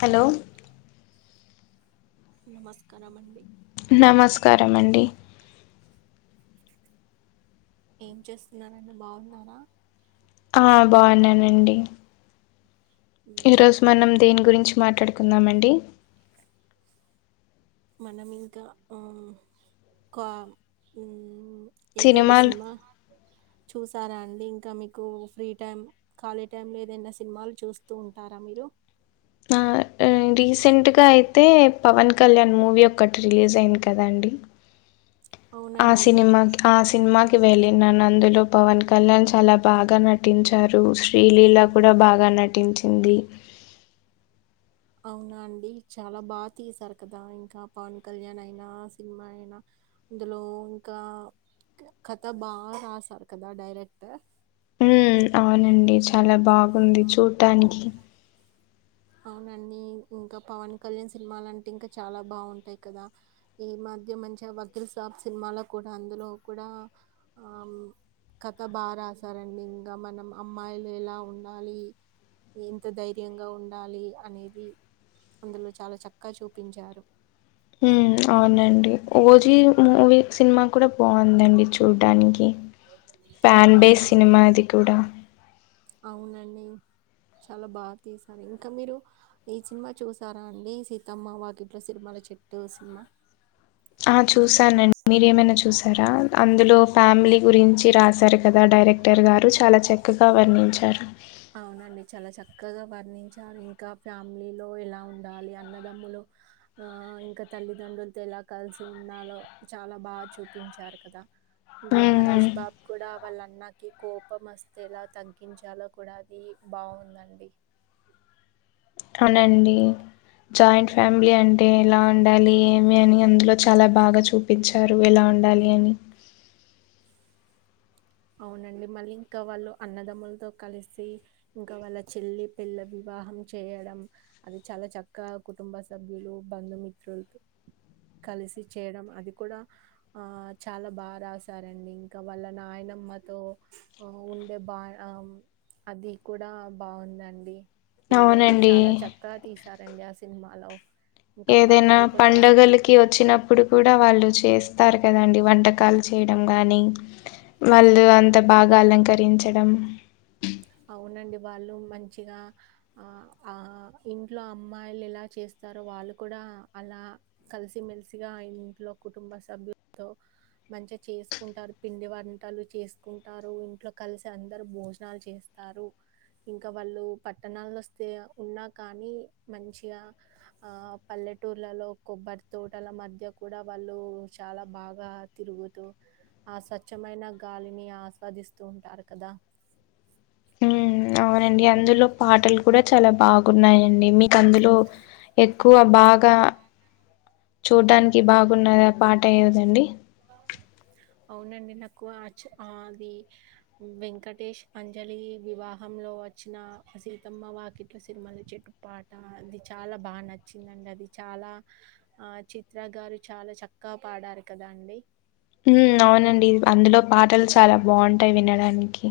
హాల్లో నమస్కారం అంవి నమస్కారం అండి ఏం చేస్తున్నారని బాగున్నారా ఆ బాగున్నానండి ఈ మ్మ్. రోజు మనం దేని గురించి మాట్లాడుకు ందామడి మనం ఇంకా కా ఏదైనా సినిమాలు సినిమా చూసారా అండి ఇంకా మీకు ఫ్రీ టైం ఖాళీ టైమ్ంలో ఏదైనా సినిమాలు చూస్తూ ఉంటారా మీరు రీసెంట్గా అయితే పవన్ కళ్యాణ్ మూవీ ఒకటి రిలీజ్ అయింది కదండి ఆ అవునండి సినిమాక్ ఆ సినిమాకి వెళ్ళిన నందులు లో పవన్ కళ్యాణ్ చాల బాగా నటించారు శ్రీలీల కూడ బాగా నటించింది అవునా అండి చాలా బాగా తీసారు కదా ఇంకా పవన్ కళ్యాణ్ అయినా సినిమా అయినా అందులో ఇంకా కథ బాగా రాశారు కదా డైరెక్టర్ ఉమ్ అవునండి చాలా బాగుంది చూడటానికి అవునండి ఇంకా పవన్ కళ్యాణ్ సినిమాలు అంటే ఇంకా చాలా బాగుంటాయి కదా ఈ మధ్య మంచిగా వక్రీ సాబ్ సినిమాలో కూడా అందులో కూడా కథ బాగా రాశారండి ఇంకా మనం అమ్మాయిలు ఎలా ఉండాలి ఇంత ధైర్యంగా ఉండ ఉాల అనేది అందులో చాలా చక్కగా చూపించారు అవునండి ఓజీ మూవీ సినిమా కూడా బాగుందండి చూడటనికి పన్ బేస్ అవునండి సినిమా ఇదికూడా అవునండి చాలా బాగా తీశారు ఇంకా మీరు ఈ సినిమా చూసారా అండి సీతమ్మ వాకిట్లో సినిమల చెట్టు సినిమా ఆ చూసానన్ మీరు ఏమైనా చూసారా అందులో ఫ్యామిలీ గురించి రాశారు కదా డైరెక్టర్ గారు చాలా చక్కగా వర్ణించారు అవునండి చాలా చక్కగా వర్ణించారు ఇంకా ఫ్యామిలీలో ఎలా ఉండాలి అన్నదమ్ములు ఇంకా తల్లిదండ్రులతో ఎలా కలిసి ఉండాలో చాలా బాగా చూపించారు కదా ఇందులో మహేష్ ఉమ్ బాబు కూడా వాళ్ళన్నకి కోపం వస్తేలా తగ్కిించాలో కూడా అది బావుందండి అవునండి జాయింట్ ఫ్యామిలీ అంటే ఎలా ఉండాలి ఏమి అని అందులో చాలా బాగా చూపించారు ఎలా ఉండాలి అని అవునండి మళ్ళీ ఇంకా వాళ్ళు అన్నదమ్ములతో కలిసి ఇంకా వాళ్ళ చెల్లి పిల్ల వివాహం చేయడం అది చాలా చక్కగా కుటుంబ సభ్యులు బంధుమిత్రులతో కలిసి చేయడం అది కూడా ఆ చాలా బాగా రాసారండి ఇంకా వాళ్ళ నాయన అమ్మతో ఉండే బా అది కూడా బాగుందండి ఏదైనా అవునండి చాలా చక్కా తీసారండి అసలు సిన్మాలో ఏదైనా పడుగలకి వచ్చినప్పుడు కూడా వాళ్ళు చేస్త ఇస్తారు కదండి వంటకాలు చేయడం గానీ వాళ్ళు అంత బాగా అలంకరించడం అవునండి వాళ్ళు మంచిగా ఇంట్లో అమ్మాయిలు ఎలా చేస్తారో వాళ్ళు కూడా అలా కలిసిమెెలిసిగా ఇంట్లో కుటుంబ సభ్యులతో మంచిగా చేసుకుంటారు పిండి వంటలు చేసుకుంటారు ఇంట్లో కలిసి అందరు భోజనాలు చేస్తారు ఇంకా వాళ్ళు పట్టణాల్లో వస్తే ఉన్నా కానీ మంచిగా ఆ పల్లెటూర్లలో కొబ్బరి తోటల మధ్య కూడా వాళ్ళు చాలా బాగా తిరుగుతూ ఆ స్వచ్ఛమైన గాలిని ఆస్వాదిస్తూ ఉంటారు కదా మ్మ్ అవునండి అందులో పాటలు కూడా చాలా బాగున్నాయండి మీకు అందులో ఎక్కువ బాగా చూడ్డానికి బాగున్నది పాట ఏదండి అవునండి నాకు అది వెంకటేష్ అంజలి వివాహంలో వచ్చిన సీతమ్మ వాకిట్ల సినిమల చెట్టు పాట అది చాలా బాగా నచ్చిందండి అది చాలా ఆ చిత్ర గారు చాలా చక్కగా పాడారు కదా అండి అవునండి అందులో పాటలు చాలా బాగుంటాయి వినడానికి